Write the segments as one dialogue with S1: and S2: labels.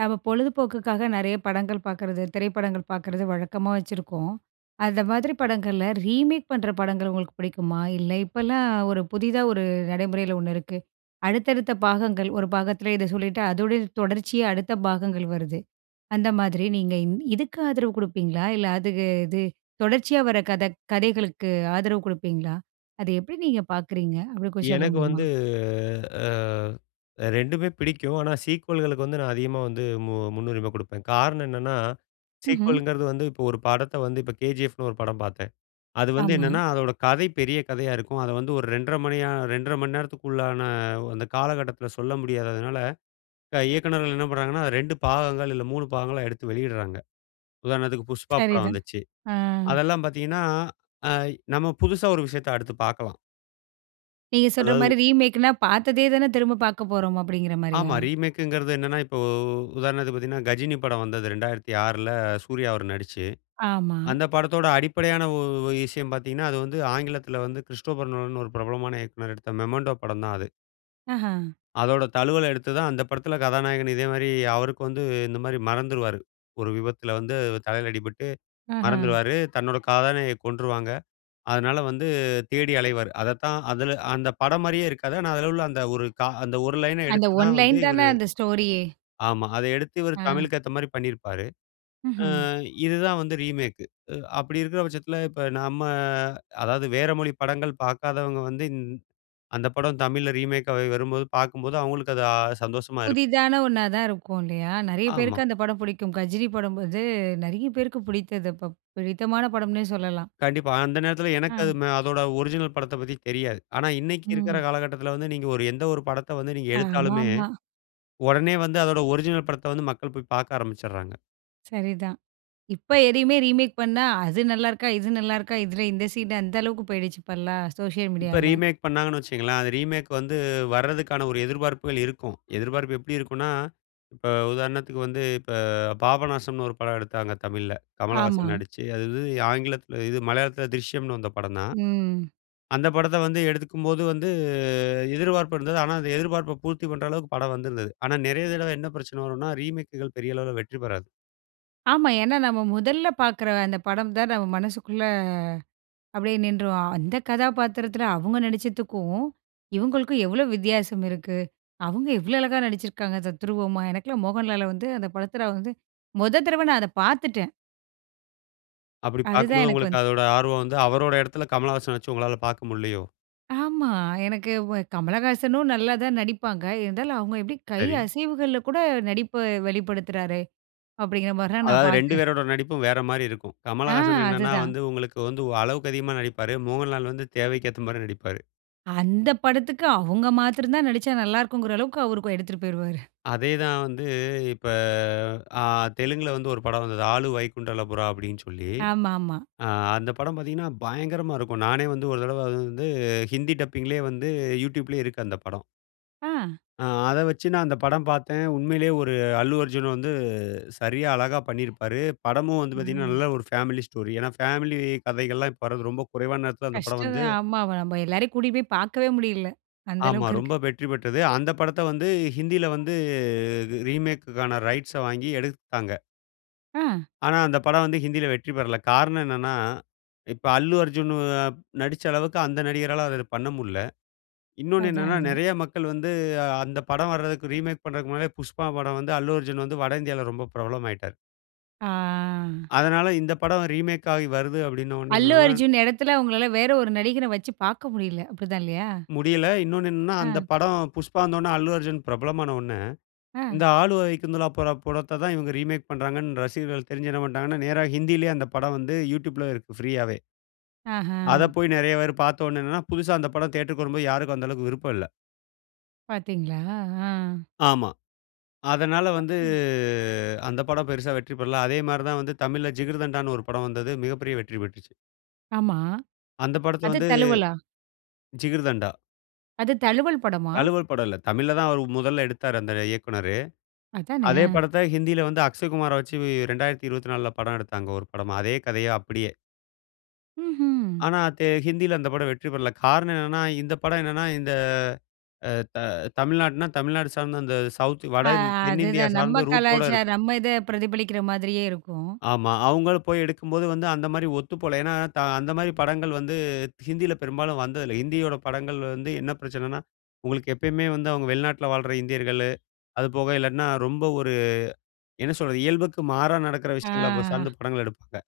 S1: நம்ம பொழுதுபோக்குக்காக நிறைய படங்கள் பார்க்கறது, திரைப்படங்கள் பார்க்கறது வழக்கமா வச்சிருக்கோம். அந்த மாதிரி படங்கள்ல ரீமேக் பண்ணுற படங்கள் உங்களுக்கு பிடிக்குமா? இல்லை இப்பலாம் ஒரு புதிதா ஒரு நடைமுறையில ஒண்ணு இருக்கு, அடுத்தடுத்த பாகங்கள் ,ஒரு பாகத்தில இத சொல்லிட்டு அதோடைய தொடர்ச்சியா அடுத்த பாகங்கள் வருது. அந்த மாதிரி நீங்க இன் இதுக்கு ஆதரவு கொடுப்பீங்களா? இல்ல, அதுக்கு இது தொடர்ச்சியா வர கத கதைகளுக்கு ஆதரவு கொடுப்பீங்களா? அத எப்படி நீங்க பார்க்குறீங்க? அப்படி கொஞ்சம் சொல்ல
S2: எனக்கு
S1: முடியுமா?
S2: வந்து அ 2உமே பிடிக்கும். ஆனா சீக்வல்களுக்கு வந்து நான் அதிகமா வந்து மு முன்னுரிமை குடுப்பேன். காரணம் என்னன்னா,
S1: ம்ஹ்ம்.
S2: சீக்வல்ங்கிறது வந்து இப்ப ஒரு படத்த வந்து இப்போ "KGF"ன்னு ஒரு படம் பார்த்தேன். அது வந்து
S1: ஆமா.
S2: என்னென்னா அதோட கதை பெரிய கதையா இருக்கும். அத வந்து ஒரு 2 1/2 2 1/2 நேரத்துக்குள்ளான அந்த காலகட்டத்தில சொல்ல முடியாததனால, க இயக்குனர்கள் என்ன பண்ணுகிறாங்கன்னா 2 பாகங்கள் இல்ல 3 பாகங்களா எடுத்து வெளியிடுகிறாங்க. உதாரணத்துக்கு "PUSHPA" படம்
S1: சரிதான்.
S2: வந்துச்சு.
S1: அ.
S2: அதெல்லாம் பார்த்தீங்கன்னா. அ நம்ம புதுசா ஒரு விஷயத்த அடுத்து பார்க்கலாம்.
S1: நீங்க சொல்ற மாதிரி
S2: அதாவது
S1: ரீமேக்னா, பார்த்ததே தானே திரும்ப பார்க்க போறோம், அப்படிங்கிற மாரியா?
S2: ஆமா, ரீமேக்ங்கறது என்னன்னா, இப்போ உதாரணத்துக்கு பார்த்தீங்கன்னா "GHAJINI" படம் வந்தது 2006ல சூர்யா அவர் நடிச்சு.
S1: ஆமா.
S2: அந்த படத்தோட அடிப்படையான விஷயம் பார்த்தீங்கன்னா, அது வந்து ஆங்கிலத்துல வந்து கிறிஸ்டோபர் நோலன்னு ஒரு பிரபலமான இயக்குனர் எடுத்த "MEMENTO" படம் தான் அது.
S1: ஆஹ.
S2: அதோட தழுவல் எடுத்து தான் அந்த படத்தில கதாநாயகன் இதேமாதிரி அவருக்கு வந்து இந்த மாதிரி மறந்துருவாரு. ஒரு விபத்துல வந்து தலையில அடிபட்டு
S1: ஆஹ.
S2: மறந்துருவாரு. தன்னோட காதலிய கொன்றுவாங்க. அதனால வந்து தேடி அலைவாரு. அதத்தான் அதில அந்த படம் மாதிரியே இருக்காது. ஆனா, அதில உள்ள அந்த ஒரு க அந்த ஒரு லைன்‌ன
S1: அந்த
S2: எடுத்து
S1: ஒன்
S2: தான் வந்து
S1: லைன் தான,
S2: இவரு
S1: அந்த ஸ்டோரியே.
S2: ஆமா. அத எடுத்து இவர்
S1: ஆ.
S2: தமிழுக்கு ஏத்த மாரி பண்ணியிருப்பாரு.
S1: ம்ஹ்ம்.
S2: ஆ இது தான் வந்து ரீமேக். அப்படி இருக்கிற பட்சத்தில இப்போ நாம அதாவது வேற மொழி படங்கள் பார்க்காதவங்க வந்து, இந் அந்த படம் தமிழ்ல ரீமேக்கா வரும்போது, பார்க்கும்போது அவங்களுக்கு அது அ சந்தோஷமா இருக்கும்.
S1: புதிதான ஒன்னாதான் இருக்கும் இல்லையா? நெறைய
S2: ஆமா.
S1: பேருக்கு அந்த படம் பிடிக்கும். கஜினி படம் வந்து நெறைய பேருக்கு பிடித்தது. ப் ப் பிடித்தமான படம்னே சொல்லலாம்.
S2: கண்டிப்பா, அந்த நேரத்தில
S1: ஆ.
S2: எனக்கு அது ம அதோட ஒரிஜினல் படத்த பத்தி தெரியாது. ஆனா இன்னைக்கு இருக்கற
S1: ம்.
S2: காலகட்டத்துல வந்து, நீங்க ஒரு எந்த ஒரு படத்தை வந்து நீங்க எடுத்தாலுமே,
S1: ஆமாமா.
S2: உடனே வந்து அதனுடைய ஒரிஜினல் படத்தை வந்து மக்கள் போய் பார்க்க ஆரம்பிச்சுறாங்க.
S1: சரிதான். இப்ப எதையுமே ரீமேக் பண்ணா அது நல்லா இருக்கா? இது நல்லா இருக்கா? இதுல இந்த சீன், அந்த அளவுக்கு போயிடுச்சு. இப்பல்லா சோசியல்
S2: இப்ப
S1: மீடியால.
S2: ரீமேக் பண்ணாங்கணு வச்சுக்கோங்களேன், அது ரீமேக் வந்து வர்றதுக்கான ஒரு எதிர்பார்ப்புகள் இருக்கும். எதிர்பார்ப்பு எப்படி இருக்குன்னா? இப்ப உதாரணத்துக்கு வந்து இப்ப பாபநாசம்ன்னு ஒரு படம் எடுத்தாங்க தமிழ்ல.
S1: ஆமா.
S2: கமலஹாசன் நடிச்சு, அது வந்து ஆங்கிலத்தில இது மலையாளத்தில திரிஷ்யம்ன்னு வந்த படம் தான்.
S1: ம்.
S2: அந்த படத்த வந்து எடுக்கும்போது வந்து எதிர்பார்ப்பு இருந்தது. ஆனா அந்த எதிர்ப்பார்ப்பை பூர்த்தி பண்ணுற அளவுக்கு, படம் வந்திருந்தது. ஆனா நெறைய தடவ என்ன பிரச்சனை வரும்ன்னா, ரீமேக்குகள் பெரிய அளவுல வெற்றி பெறாது.
S1: ஆமா. ஏன்னா, நம்ம முதல்ல பார்க்கிற அந்த படம் தான் நம்ம மனசுக்குள்ள அப்படியே நின்றுரும். அந்த கதாபாத்திரத்தில அவுங்க நடிச்சதுக்கும் இவங்களுக்கும், எவ்வளவு வித்தியாசம் இருக்கு? அவங்க எவ்ளோ அழகா நடிச்சிருக்காங்க தத்துரூபமா. எனக்கெல்லாம் மோகன்லால வந்து அந்த படத்துல வந்து மொத தடவ நான் அதை பாத்துட்டேன்.
S2: அப்படி
S1: அதுதான்
S2: பார்க்கும்போது
S1: எனக்கு
S2: உங்களுக்கு
S1: வந்து
S2: அதோட ஆர்வம் வந்து அவரோட இடத்தில கமலஹாசன வச்சு உங்களால பார்க்க முடியலையோ?
S1: ஆமா. எனக்கு வ கமலஹாசனும் நல்லா தான் நடிப்பாங்க. இருந்தாலும், அவங்க எப்படி கை
S2: சரி.
S1: அசைவுகள்ல கூட நடிப்ப வெளிப்படுத்துறாரே, அப்படிங்கிற மாரிலாம் நான்
S2: அதாவது 2
S1: பார்த்தேன்.
S2: பேரோட நடிப்பும் வேற மாரி இருக்கும்.
S1: ஆ,
S2: கமலஹாசன் என்னனா
S1: அதுதான்.
S2: வந்து உங்களுக்கு வந்து வ அளவுக்கு அதிகமா நடிப்பாரு. மோகன்லால் வந்து தேவைக்கு ஏத்த மாரி நடிப்பாரு.
S1: அந்த படத்துக்கு அவங்க மாத்திரம் தான் நடிச்சா நல்லா இருக்கும்ங்கிற அளவுக்கு, அவரு கொ எடுத்துட்டு போயிடுவாரு.
S2: அதே தான் வந்து இப்ப ஆ தெலுங்கில வந்து ஒரு படம் வந்தது, "ஆல வைகுண்டபுறமுலு" அப்படினு சொல்லி.
S1: ஆமா, ஆமா.
S2: ஆ அந்த படம் பார்த்தீங்கன்னா, பயங்கரமா இருக்கும். நானே வந்து, ஒரு தடவ வந்து ஹிந்தி டப்பிங்‌லே வந்து YouTube லே இருக்கு அந்த படம்.
S1: ஆ.
S2: ஆ. அதை வச்சு நான் அந்த படம் பார்த்தேன். உண்மையிலே ஒரு அல்லு அர்ஜுன் வந்து சரியா, அழகா பண்ணியிருப்பாரு. படமும் வந்து பார்த்தீங்கன்னா,
S1: ஆ.
S2: நல்ல ஒரு ஃபேமிலி ஸ்டோரி. ஏன்னா, ஃபேமிலி கதைகள்லாம் இப்ப வரது ரொம்ப குறைவான நேரத்தில அந்த படம்
S1: கஷ்டம்
S2: வந்து
S1: தான். ஆமா, நம்ப எல்லாரையும் கூட்டிட்டு போய் பார்க்கவே முடியல, அந்த
S2: ஆமா.
S1: அளவுக்கு இருக்கு.
S2: ரொம்ப வெற்றி பெற்றது. அந்த படத்த வந்து ஹிந்தியில வந்து ரீமேக்குக்கான ரைட்ஸ வாங்கி எடுத்தாங்க.
S1: ஆ.
S2: ஆனா அந்த படம் வந்து ஹிந்தியில வெற்றி பெறல. காரணம் என்னன்னா, இப்ப அல்லு அர்ஜுனு நடிச்ச அளவுக்கு அந்த நடிகரால அத பண்ண முடியல. இன்னொன்னு
S1: அதான்,
S2: என்னன்னா,
S1: அதான்.
S2: நெறைய மக்கள் வந்து அந்த படம் வர்றதுக்கு ரீமேக் பண்ணுறதுக்கு முன்னாடியே, புஷ்பா படம் வந்து அல்லு அர்ஜுன் வந்து வட இந்தியால ரொம்ப பிரபலம் ஆயிட்டாரு.
S1: ஆ.
S2: அதனால இந்த படம் ரீமேக் ஆயி வருது அப்படின்ன உடன
S1: அல்லு
S2: [unintelligible]
S1: அர்ஜுன் இடத்துல, உங்களால வேற ஒரு நடிகர வச்சு பார்க்க முடியல. அப்படித்தான் இல்லையா?
S2: முடியல. இன்னொன்னு என்னன்னா, அந்த
S1: அ.
S2: படம் புஷ்பா வந்தோடன, அல்லு அர்ஜுன் பிரபலமான உடன,
S1: அ.
S2: இந்த ஆல வைகுந்தபுறமுலூ பட- படத்த தான் இவுங்க ரீமேக் பண்றாங்கன்னு ரசிகர்கள் தெரிஞ்சு என்ன பண்டாங்கன்னா, நேரா ஹிந்தியிலயே அந்த படம் வந்து யூட்யூப்‌ல இருக்கு ஃப்ரீயாவே. அத
S1: அஹ.
S2: போய் நெறைய பேர் பாத்தோடனே என்னன்னா, புதுசா அந்த படம் தியேட்டர்‌க்கு வரும்போது, யாருக்கும் அந்த அளவுக்கு விருப்பம் இல்ல.
S1: பார்த்தீங்களா? ஆ.
S2: ஆமா. அதனால வந்து
S1: [unintelligible]
S2: அந்த படம் பெருசா வெற்றி பெறல. அதே மாரிதான் வந்து தமிழ்ல, ஜிகர்தண்டான்னு ஒரு படம் வந்தது. மிகப்பெரிய வெற்றி பெற்றுச்சு.
S1: ஆமா.
S2: அந்த படத்த
S1: அது
S2: வந்து
S1: தழுவலா?
S2: ஜிகிர்தண்டா.
S1: அது தழுவல் படமா?
S2: தழுவல் படம் இல்ல. தமிழ்ல தான் அவர் முதல்ல எடுத்தாரு அந்த இயக்குனரு.
S1: அதானே.
S2: அதே
S1: அ.
S2: படத்த ஹிந்தியில வந்து அக்ஷய்குமார வச்சு 2024ல படம் எடுத்தாங்க ஒரு படமா. அதே கதைய அப்படியே.
S1: ம்ஹ்ம்.
S2: ஆனா, தே ஹிந்தியில அந்த படம் வெற்றி பெறல. காரணம் என்னன்னா, இந்த படம் என்னன்னா, இந்த அ த தமிழ்நாடுன்னா, தமிழ்நாடு சார்ந்த அந்த சவுத்
S1: அ
S2: வட தென்னிந்தியா
S1: அதுதான். நம்ம
S2: சார்ந்த ரூட்டோட
S1: கலாச்சாரம்,
S2: இருக்கும்.
S1: நம்ம இத பிரதிபலிக்கிற மாதிரியே இருக்கும்.
S2: ஆமா. அவுங்கள போய் எடுக்கும்போது, வந்து அந்தமாரி ஒத்துப்போல. ஏன்னா, த அந்தமாரி படங்கள் வந்து ஹிந்தில பெரும்பாலும் வந்ததில்லை. ஹிந்தியோட படங்கள் வந்து என்ன பிரச்சனன்னா, உங்களுக்கு எப்பயுமே வந்து அவுங்க வெளிநாட்ல வாழ்ற இந்தியர்கள், அதுபோக இல்லாட்னா, ரொம்ப ஒரு என்ன சொல்றது, இயல்புக்கு மாறா நடக்கிற விஷயங்கள அப்ப
S1: ஆ.
S2: சார்ந்து படங்கள் எடுப்பாங்க.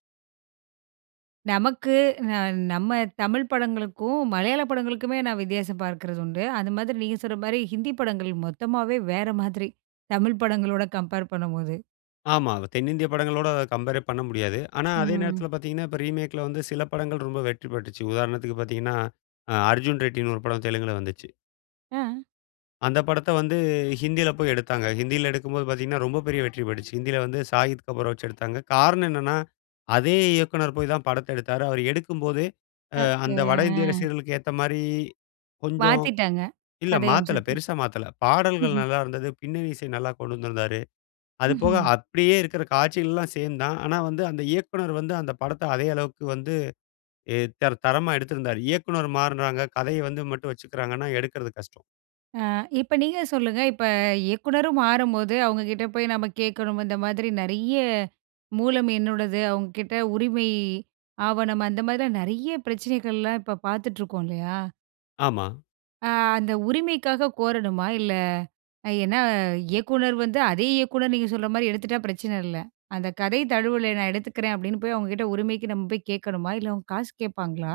S1: நமக்கு ந நம்ம தமிழ் படங்களுக்கும், மலையாள படங்களுமே நான் வித்தியாசம் பார்க்கிறது உண்டு. அது மாதிரி நீங்க சொல்ற மாரி ஹிந்தி படங்கள் மொத்தமாவே வேற மாதிரி. தமிழ் படங்களோட கம்பேர் பண்ணும்போது.
S2: ஆமா. வ தென்னிந்திய படங்களோட கம்பேரே பண்ண முடியாது. ஆனா, அதே
S1: ம்.
S2: நேரத்தில பார்த்தீங்கன்னா, இப்ப ரீமேக்‌ல வந்து சில படங்கள் ரொம்ப வெற்றி பெற்றுச்சு. உதாரணத்துக்கு பார்த்தீங்கன்னா, அ அர்ஜுன் ரெட்டின்னு ஒரு படம் தெலுங்குல வந்துச்சு.
S1: ஆ.
S2: அந்த படத்த வந்து ஹிந்தில போய் எடுத்தாங்க. ஹிந்தில எடுக்கும்போது பார்த்தீங்கன்னா, ரொம்ப பெரிய வெற்றி பெற்றுச்சு. ஹிந்தில வந்து ஷாகித் கபூர வச்சு எடுத்தாங்க. காரணம் என்னென்னா, அதே இயக்குனர் போய் தான் படத்த எடுத்தாரு. அவர் எடுக்கும்போதே, அ
S1: ஓகே.
S2: அந்த வட இந்திய
S1: ஆ.
S2: ரசிகர்களுக்கு ஏத்தமாரி கொஞ்சம்
S1: மாத்திட்டாங்க.
S2: இல்ல
S1: கதை
S2: மாத்தல
S1: அம்சத்த.
S2: பெருசா மாத்தல. பாடல்கள்
S1: ம்ஹ்ம்.
S2: நல்லாயிருந்தது. பின்னணி இசை நல்லா கொண்டு வந்திருந்தாரு. அது போக
S1: ம்ஹ்ம்.
S2: அப்பிடியே இருக்கிற காட்சிகள்லாம் சேம் தான். ஆனா வந்து அந்த இயக்குனர் வந்து அந்த படத்த அதே அளவுக்கு வந்து ஏ தர தரமா எடுத்திருந்தாரு. இயக்குனர் மாறுனாங்க. கதைய வந்து மட்டும் வச்சுக்கிறாங்கன்னா, எடுக்கறது கஷ்டம்.
S1: ஆ இப்ப நீங்க சொல்லுங்க இப்ப இயக்குனரும் மாறும்போது, அவங்க கிட்ட போய் நாம கேட்கணும். இந்த மாதிரி நிறைய மூலம் என்னோடது. அவங்க கிட்ட உரிமை ஆவணம், அந்த மாதிரி எல்லாம் நிறைய பிரச்சனைகள்லாம் இப்போ பார்த்துட்டு இருக்கோம், இல்லையா?
S2: ஆமா.
S1: அ அந்த உரிமைக்காக கோரணுமா இல்ல. ஏன்னா இயக்குநர் வந்து அதே இயக்குநர், நீங்க சொல்ற மாரி எடுத்துட்டா பிரச்சனை இல்ல. அந்த கதை தழுவுல நான் எடுத்துக்கிறேன், அப்படின்னு போய் அவங்க கிட்ட உரிமைக்கு நம்ம போய் கேட்கணுமா இல்ல. அவங்க காசு கேட்பாங்களா,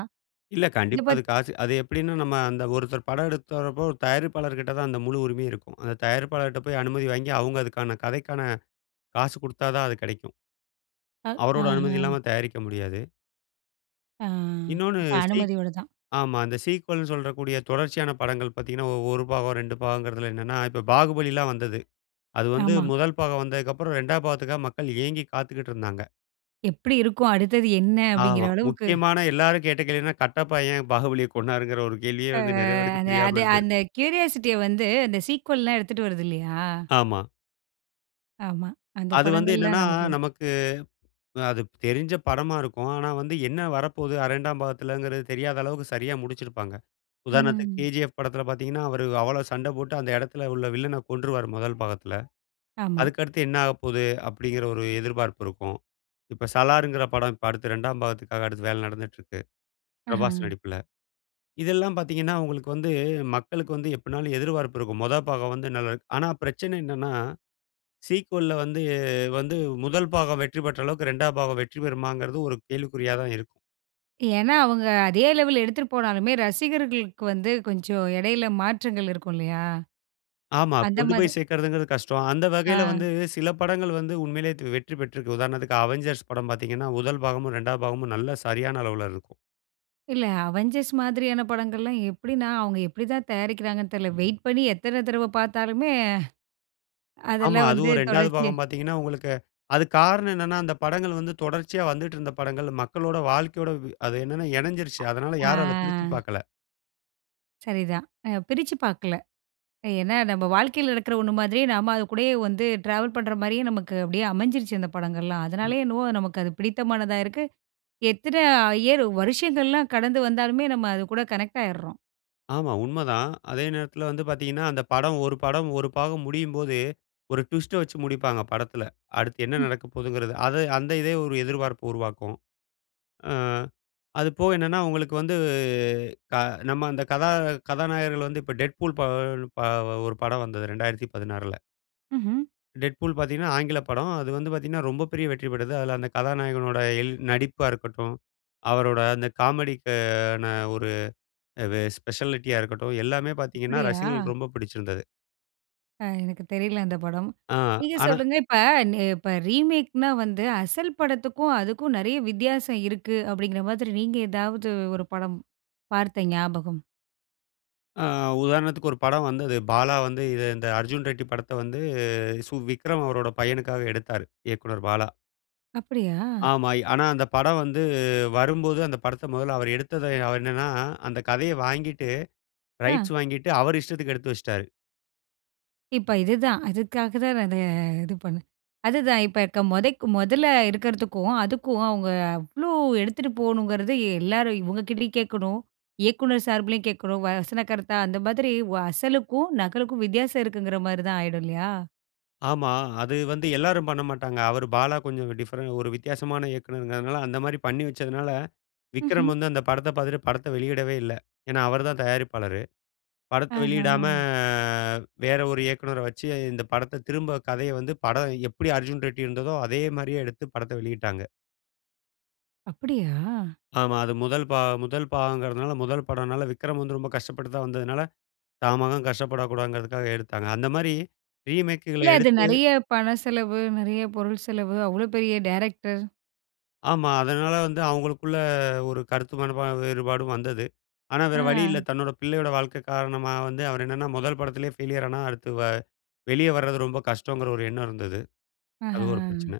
S2: இல்ல
S1: இதை
S2: கண்டிப்பா, அது
S1: பத்தி
S2: காசு அது எப்படின்னா, நம்ம அந்த ஒருத்தர் படம் எடுக்கறப்போ, ஒரு தயாரிப்பாளர்கிட்ட தான் அந்த முழு உரிமையும் இருக்கும். அந்த தயாரிப்பாளர்கிட்ட போய் அனுமதி வாங்கி, அவங்க அதுக்கான கதைக்கான காசு குடுத்தா தான், அது கிடைக்கும்.
S1: ஆ,
S2: அவருடைய அனுமதி
S1: ஆஹம்.
S2: இல்லாம தயாரிக்க முடியாது.
S1: அ.
S2: இன்னொன்னு
S1: அப்போ
S2: சீக்
S1: அனுமதியோடு தான்.
S2: ஆமா, அந்த சீக்வல்ன்னு சொல்லக்கூடிய தொடர்ச்சியான படங்கள் பார்த்தீங்கன்னா, 1 பாகம், 2 பாகம்ங்கிறதில என்னன்னா, இப்போ பாகுபலிலாம் வந்தது. அது வந்து
S1: ஆமா.
S2: முதல் பாகம் வந்ததுக்கப்புறம், 2வது பாகத்துக்காக மக்கள் ஏங்கி காத்துக்கிட்டு இருந்தாங்க.
S1: எப்படி இருக்கும்? அடுத்தது என்ன? அப்படிங்கிற
S2: ஆமா.
S1: அளவுக்கு.
S2: முக்கியமான எல்லாரும் கேட்ட கேள்வின்னா, கட்டப்பா ஏன் பாகுபலிய கொன்னாருங்கிற ஒரு கேள்வியே
S1: ஆ,
S2: வந்து, நிறைய பேருக்கு
S1: அது
S2: தெரியாம
S1: அது
S2: இருந்தது.
S1: அந்த கியூரியாசிட்டிய வந்து, அந்த சீக்வல்லாம் எடுத்துட்டு வருது இல்லியா?
S2: ஆமா.
S1: ஆமா. அந்த
S2: அது வந்து
S1: படங்கள்ல
S2: என்னென்னா,
S1: நமக்கு
S2: நமக்கு அது தெரிஞ்ச படமா இருக்கும். ஆனா வந்து என்ன வரப்போது இரண்டாம் பாகத்தில்ங்குற தெரியாத அளவுக்கு சரியா முடிச்சுருப்பாங்க. உதாரணத்துக்கு,
S1: ம்.
S2: கேஜிஎஃப் படத்தில பார்த்தீங்கன்னா அவரு அவ்வளோ சண்டை போட்டு அந்த இடத்துல உள்ள வில்லன கொன்றுருவார் முதல் பாகத்தில.
S1: ஆமா.
S2: அதுக்கடுத்து என்ன ஆகப்போகுது அப்டீங்குற ஒரு எதிர்பார்ப்பு இருக்கும். இப்ப சலார்ங்கிற படம் இப்ப அடுத்து ரெண்டாம் பாகத்துக்காக அடுத்து வேல நடந்துட்டு இருக்கு
S1: ஆஹ.
S2: பிரபாஸ் நடிப்புல. இதெல்லாம் பார்த்தீங்கன்னா, அவங்களுக்கு வந்து மக்களுக்கு வந்து எப்டீனாலும் எதிர்பார்ப்பு இருக்கும். மொத பாகம் வந்து நல் ஆனா பிரச்சனை என்னன்னா? சீக்வல்‌ல வந்து வந்து முதல் பாகம் வெற்றி பெற்ற அளவுக்கு இரண்டாம் பாகம் வெற்றி பெறுமாங்குறது ஒரு கேள்விக்குறியாதா இருக்கும்.
S1: ஏனா, அவங்க அதே லெவல் எடுத்துட்டு போனாலுமே, ரசிகர்களுக்கு வந்து கொஞ்ச இடைல மாற்றங்கள் இருக்கும் இல்லையா?
S2: ஆமா.
S1: அந்த
S2: கொண்டு
S1: மாது
S2: போய் சேர்க்குறங்கது கஷ்டம். அந்த வகையில
S1: அ.
S2: வந்து சில படங்கள் வந்து உண்மையிலேயே வெற்றி பெற்றுருக்கு. உதாரணத்துக்கு அவென்ஞ்சர்ஸ் படம் பார்த்தீங்கன்னா முதல் பாகமும், இரண்டாம் பாகமும் நல்ல, சரியான அளவுல இருக்கும்.
S1: இல்ல அவெஞ்சர்ஸ் மாதிரியான படங்கள்லாம் எப்டீன்னா, அவங்க எப்டி தான் தயாரிக்கிறாங்கன்னு தெர்ல, வெயிட் பண்ணி எத்தன தடவ பார்த்தாலுமே,
S2: ஆமா,
S1: அதெல்லாம் வந்து
S2: அதுவும் இரண்டாவது
S1: தொடர்ச்சியா
S2: பாகம் பார்த்தீங்கன்னா, உங்களுக்கு அது காரணம் என்னன்னா, அந்த படங்கள் வந்து தொடர்ச்சியா வந்துட்டுருந்த படங்கள். மக்களோட வாழ்க்கையோட அது என்னன்னா இணைஞ்சுருச்சு.
S1: அ
S2: அதனால யாரும் அதை பிரிச்சுப்
S1: ஆ.
S2: பார்க்கல.
S1: சரி தான். அ பிரிச்சு பாக்கல. ஏன்னா, நம்ம வாழ்க்கைல நடக்கற ஒண்ணு மாதிரி, நாம அது கூடயே வந்து டிராவல் பண்ற மாரியே, நமக்கு அப்படியே அமைஞ்சிருச்சு அந்த படங்கள்லாம்.
S2: ம்.
S1: அதனாலயே என்னவோ, நமக்கு அது பிடித்தமானதா இருக்கு. எத்தன இயர் வருஷங்கள்லாம் கடந்து வந்தாலுமே, நம்ம அது கூட கனெக்டு ஆயிர்றோம்.
S2: ஆமா, உண்மதான். அதே நேரத்துல வந்து பார்த்தீங்கன்னா அந்த படம், ஒரு படம், ஒரு பாகம் முடியும்போதே, ஒரு ட்விஸ்ட வச்சு முடிப்பாங்க படத்துல. அடுத்து என்ன
S1: ம்.
S2: நடக்க போதுங்கிறது. அது அந்த இதே ஒரு எதிர்பார்ப்ப உருவாக்கும். ஆ அது போக என்னன்னா, உங்களுக்கு வந்து க நம்ம அந்த கதா கதாநாயகர்கள் வந்து இப்போ டெட் பூல் ப ஒ ப ஒ ஒரு படம் வந்தது 2016ல.
S1: ம்ஹ்ம்.
S2: டெட் பூல் பார்த்தீங்கன்னா, ஆங்கில படம். அது வந்து பார்த்தீங்கன்னா, ரொம்ப பெரிய வெற்றி பெற்றது. அதுல அந்த கதாநாயகனுடைய இயல் நடிப்பா இருக்கட்டும், அவரோட அந்த காமெடிக்கு ஆன ஒரு வெ ஸ்பெஷாலிட்டியா இருக்கட்டும், எல்லாமே பார்த்தீங்கன்னா
S1: அப்பிடியா?
S2: ரசிகர்களுக்கு ரொம்ப பிடிச்சிருந்தது.
S1: ஆ. எனக்கு தெரியல அந்த படம்.
S2: ஆ.
S1: நீங்க
S2: ஆனா
S1: சொல்லுங்க, இப்ப ந இப்ப ரீமேக்ன்னா வந்து அசல் படத்துக்கும் அதுக்கும் நெறைய வித்தியாசம் இருக்கு, அப்பிடீங்கிற மாரி நீங்க ஏதாவது ஒரு படம் பார்த்த ஞாபகம்?
S2: ஆ. உதாரணத்துக்கு ஒரு படம் வந்தது. பாலா வந்து இத இந்த அர்ஜுன் ரெட்டி படத்த வந்து சு விக்ரம் அவரோட பையனுக்காக எடுத்தாரு. இயக்குனர் பாலா.
S1: அப்படியா?
S2: ஆமா. ஆனா, அந்த படம் வந்து வரும்போது அந்த படத்த மெதல்ல அவரு எடுத்தத அவரு என்னன்னா, அந்த கதைய வாங்கிட்டு
S1: ஆ.
S2: ரைட்ஸ் வாங்கிட்டு, அவரு இஷ்டத்துக்கு எடுத்து வச்சிட்டாரு.
S1: இப்ப இதுதான். இதுக்காக தான் நான் இத இது பண்ணேன். அதுதான் இப்ப இக்க மொதைக்கு மொதல்ல இருக்கிறதுக்கும், அதுக்கும் அவுங்க அவ்ளோ எடுத்துட்டு போகணுங்கிறது எல்லாரும் இவுங்கக்கிட்டயும் கேட்கணும். இயக்குநர் சார்பிலயும் கேட்கணும். வசன கருத்தா அந்த மாதிரி வ அசலுக்கும், நகலுக்கும் வித்தியாசம் இருக்குங்கிறமாரி தான் ஆயிடும் இல்லயா?
S2: ஆமா. அது வந்து எல்லாரும் பண்ணமாட்டாங்க. அவரு பாலா கொஞ்சம் டிஃபரண்ட் ஒரு வித்தியாசமான இயக்குனருங்கறதுனால, அந்தமாரி பண்ணி வச்சதுனால, விக்ரம்
S1: ம்ஹ்ம்.
S2: வந்து அந்த படத்த பார்த்துட்டு, படத்த வெளியிடவே இல்ல. ஏன்னா, அவரு தான் தயாரிப்பாளரு. படத்த
S1: ஆஹா!
S2: வெளியிடாம வேற ஒரு இயக்குனர வச்சு, இந்த படத்த திரும்ப கதைய வந்து படம் எப்படி அர்ஜுன் ரெட்டி இருந்ததோ! அதேமாரியே எடுத்து படத்த வெளியிட்டாங்க.
S1: அப்பிடியா?
S2: ஆமா. அது முதல் பா முதல் பாகங்கிறதுனால முதல் படம்னால விக்ரம் வந்து ரொம்ப கஷ்டப்பட்டு தான் வந்ததுனால, தான் மகன் கஷ்டப்படக்கூடாதுங்கிறதுக்காக, எடுத்தாங்க. அந்தமாரி ரீமேக்குகள
S1: இல்ல, அது
S2: எடுத்து
S1: நிறைய பண செலவு, நிறைய பொருள் செலவு, அவ்ளோ பெரிய டைரக்டர்!
S2: ஆமா. அதனால வந்து அவங்களுக்குள்ள ஒரு கருத்து மனப்பா வேறுபாடும் வந்தது. ஆனா வேற வழி இல்ல.
S1: அ.
S2: தன்னோட பிள்ளையோட வாழ்க்கை காரணமா வந்து, அவரு என்னன்னா முதல் படத்திலே ஃபெய்லியரானா அடுத்து வ வெளிய வர்றது ரொம்ப கஷ்டங்கிற ஒரு எண்ணம் இருந்தது.
S1: அஹ. அ.
S2: அது ஒரு
S1: அ.
S2: பிரச்சனை.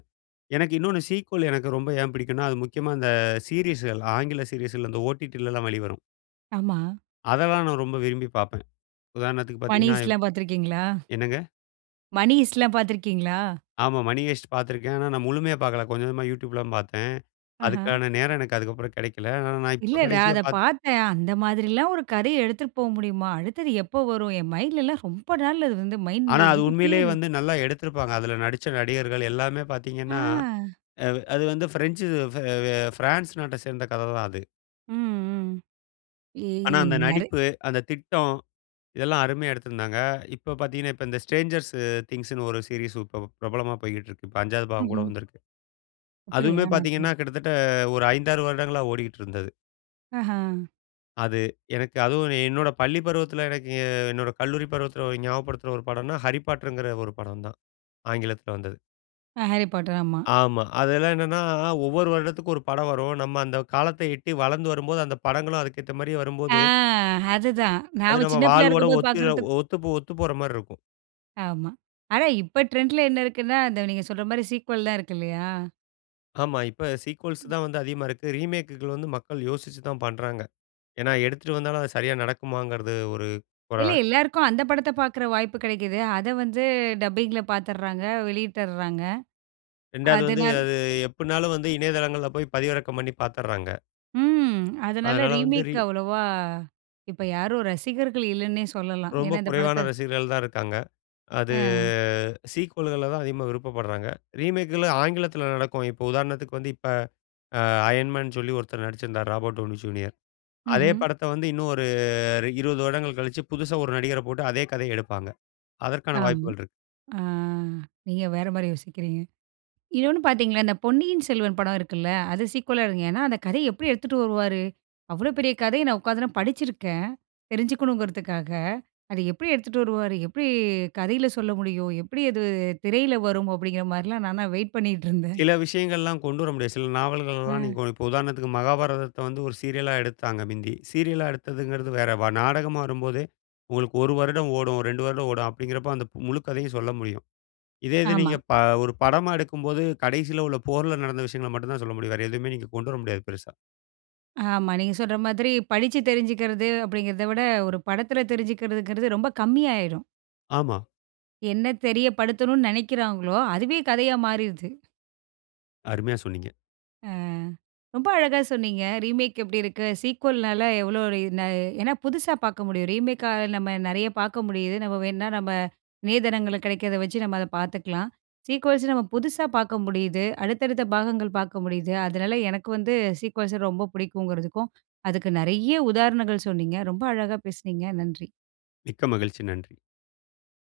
S2: எனக்கு இன்னொன்னு சீக்வல் எனக்கு ரொம்ப ஏன் பிடிக்கும்னா, அது முக்கியமா இந்த சீரிஸுகள் ஆங்கில சீரீஸ்கள்ல இந்த ஓடிடிலாம் வெளிவரும்.
S1: ஆமா.
S2: அதெல்லாம் நான் ரொம்ப விரும்பி பார்ப்பேன். உதாரணத்துக்கு
S1: மணி
S2: பார்த்தீங்கன்னா
S1: ஹேய்ஸ்ட்ல்லாம் பாத்துருக்கீங்களா?
S2: என்னங்க?
S1: மணி ஹேய்ஸ்ட்ல்லாம் பாத்துருக்கீங்களா?
S2: ஆமா. மணி ஹேய்ஸ்ட் பார்த்திருக்கேன். ஆனா நான் முழுமையா பார்க்கல. கொஞ்சம், கொஞ்சமா YouTube ல தான் பார்த்தேன்.
S1: ஆஹா.
S2: அதுக்கான நேரம் எனக்கு அதுக்கபபுறம் கெடைக்கல. ஆனா நான்
S1: இல்ல,
S2: இப்ப
S1: நான்
S2: கடைசியா
S1: அத
S2: பாக்
S1: பார்த்தேன். அந்த மாதிரில்லாம் ஒரு கதைய எடுத்துட்டு போக முடியுமா? அடுத்தது எப்ப வரும்? என் மைண்ட்ல்லாம் ரொம்ப நாள் அது வந்து மைண்ட்ல
S2: ஆனா, அது
S1: இருந்துட்டே
S2: உண்மையிலே
S1: இருக்கு.
S2: வந்து நல்லா எடுத்திருப்பாங்க. அதுல நடிச்ச நடிகர்கள் எல்லாமே பார்த்தீங்கன்னா
S1: ஆ.
S2: அது அது வந்து ஃபிரெஞ்சு இது ஃப அ ஃபிரான்ஸ் நாட்டை சேர்ந்த கதை தான் அது.
S1: ம்.ம்.
S2: ஆனா அந்த
S1: ஏய்ன்னரு
S2: நடிப்பு, அந்த திட்டம் இதெல்லாம் அருமையா எடுத்திருந்தாங்க. இப்ப பார்த்தீங்கன்னா, இப்ப இந்த ஷ்ட்ரேன்ஜர்ஸ் அ திங்க்ஸ்ன்னு ஒரு சீரியஸ் ப ப பிரபலமா போய்க்கிட்டுருக்கு. இப்ப 5 வது பாகம் கூட
S1: ம்ஹ்ம்.
S2: வந்திருக்கு.
S1: அப்படியா?
S2: அதுவுமே
S1: நான்
S2: பார்த்தீங்கன்னா,
S1: [unintelligible]
S2: கிட்டத்தட்ட ஒரு 5, 6 வருடங்களா ஓடிக்கிட்டு இருந்தது.
S1: அஹ.
S2: அது எனக்கு அதுவும் என்னோட பள்ளி பருவத்தில, எனக்கு என்னோட கல்லூரி பருவத்தில ஒரு ஞாபகப்படுத்துற ஒரு படம்ன்னா, Harry Potter ங்கற ஒரு படம் தான். ஆங்கிலத்தில வந்தது.
S1: அ. Harry Potter, ஆமா.
S2: ஆமா. அதெல்லாம் என்னன்னா, ஒவ்வொரு வருடத்திற்கு ஒரு படம் வரும். நம்ம அந்த காலத்த எட்டி வளர்ந்து வரும்போது, அந்த படங்களும் அதுக்கு ஏத்த மாரி
S1: அ
S2: வரும்போது
S1: அதுதான்.
S2: அது
S1: நாம
S2: நம்ம
S1: சின்ன பிள்ளையா
S2: வாழ்வோட
S1: இருக்கும்போது
S2: ஒத்து
S1: பார்க்குறதுக்கு
S2: ஒத்துபோ ஒத்துபோற மாரி இருக்கும்.
S1: ஆமா. ஆனா இப்ப ட்ரெண்ட்‌ல என்ன இருக்குன்னா, அந்த நீங்க சொல்ற மாரி சீக்வல்லாம் இருக்குல்லையா?
S2: ஆமா. இப்ப சீக்வல்ஸ்
S1: அ.
S2: தான் வந்து அதிகமா இருக்கு. ரீமேக்‌குகள் வந்து மக்கள் யோசிச்சு தான் பண்ணுறாங்க. ஏன்னா, எடுத்துட்டு வந்தாலும் அது சரியா நடக்குமாங்கறது ஒரு.
S1: இல்ல.
S2: [unintelligible]
S1: எல்லாருக்கும் அந்த படத்த பார்க்கிற வாய்ப்பு கிடைக்குது. அதை வந்து டப்பிங்ல பார்த்துடுறாங்க, வெளியிட்டர்றாங்க.
S2: 2 வது வந்து,
S1: அதனால
S2: அது எப்பிட்ன்னாலும் வந்து இணையதளங்கள்ல போய் பதிவிறக்கம் பண்ணி பார்த்துர்றாங்க.
S1: ம். அதனால
S2: அதனால வந்து ரி
S1: ரீமேக் அவ்வளவா இப்ப யாரும் ரசிகர்கள் இல்லன்னே சொல்லலாம்.
S2: ரொம்ப
S1: ஏன்னா இந்த
S2: குறைவான
S1: படத்த
S2: ரசிகர்கள் தான் இருக்காங்க. அது
S1: அ.
S2: சீக்வல்கள்ல தான் அதிகமா விருப்பப்படுறாங்க. ரீமேக்குகள் ஆங்கிலத்தில நடக்கும். இப்ப உதாரணத்துக்கு வந்து இப்ப அ Iron Man சொல்லி ஒருத்தர் நடிச்சிருந்தாரு. Robert Downey junior. அதே
S1: ம்ஹ்ம்.
S2: படத்த வந்து இன்னும் ஒரு ரி 20 வருடங்கள் கழிச்சு, புதுசா ஒரு நடிகர போட்டு, அதே கதைய எடுப்பாங்க. அதற்கான
S1: அம்.
S2: வாய்ப்புகள் இருக்கு.
S1: ஆ நீங்க வேற மாரி யோசிக்கிறீங்க. இன்னொன்னு பார்த்தீங்களா? இந்த பொன்னியின் செல்வன் படம் இருக்குல்ல? அது சீக்குவலா இருக்கும். ஏன்னா, அந்த கதைய எப்படி எடுத்துட்டு வருவாரு? அவ்ளோ பெரிய கதைய நான் உட்காந்து நா படிச்சிருக்கேன். தெரிஞ்சுக்கணுங்கிறதுக்காக. அத எப்படி எடுத்துட்டு வருவாரு? எப்படி கதையில சொல்ல முடியும்? எப்படி அது திரையில வரும்? அப்படிங்கிற மாரிலாம் நான்லாம் வெயிட் பண்ணிட்டிருந்தேன்.
S2: சில விஷயங்கள்லாம் கொண்டு வர முடியாது. சில நாவல்களலாம்
S1: அ.
S2: நீங்க இப்போ உதாரணத்துக்கு, மகாபாரதத்தை வந்து ஒரு சீரியலா எடுத்தாங்க மிந்தி. சீரியலா எடுத்ததுங்கிறது வேற. வ நாடகமா வரும்போதே உங்களுக்கு 1 வருடம் ஓடும். 2 வருடம் ஓடும். அப்படிங்கிறப்போ, அந்த முழு கதையும் சொல்ல முடியும். இதே இது
S1: ஆமா.
S2: நீங்க ப ஒரு படமா எடுக்கும்போது, கடைசியில உள்ள போர்ல நடந்த விஷயங்கள மட்டும் தான் சொல்ல முடியும். வேற எதுவுமே நீங்க கொண்டு வர முடியாது பெருசா.
S1: ஆமா, நீங்க சொல்ற மாதிரி படிச்சு தெரிஞ்சுக்கிறது அப்படிங்கிறதை விட, ஒரு படத்தில தெரிஞ்சுக்கிறதுங்கிறது ரொம்ப கம்மி ஆயிரும்.
S2: ஆமா.
S1: என்ன தெரியப்படுத்தணும்னு நெனைக்கிறாங்களோ, அதுவே கதையா மாறிருது!
S2: அருமையா சொன்னீங்க.
S1: அ ரொம்ப அழகா சொன்னீங்க. ரீமேக் எப்படி இருக்கு? சீக்குவல்னால எவ்ளோ, [unintelligible] ஏன்னா புதுசா பார்க்க முடியும். ரீமேக்கால நம்ம நெறைய பார்க்க முடியுது. நம்ம வேணா நம்ப நேதனங்கள்ல கிடைக்கிறத வச்சு நம்ப அதை பார்த்துக்கலாம். சீக்குவல்ஸ் நம்ம புதுசா பார்க்க முடியுது. அடுத்தடுத்த பாகங்கள் பார்க்க முடியுது. அதனால எனக்கு வந்து சீக்குவல்ஸ ரொம்ப புடிக்குங்கிறதுக்கும் அதுக்கு நெறைய உதாரணங்கள் சொன்னீங்க. ரொம்ப அழகா பேசினீங்க. நன்றி.
S2: மிக்க மகிழ்ச்சி. நன்றி.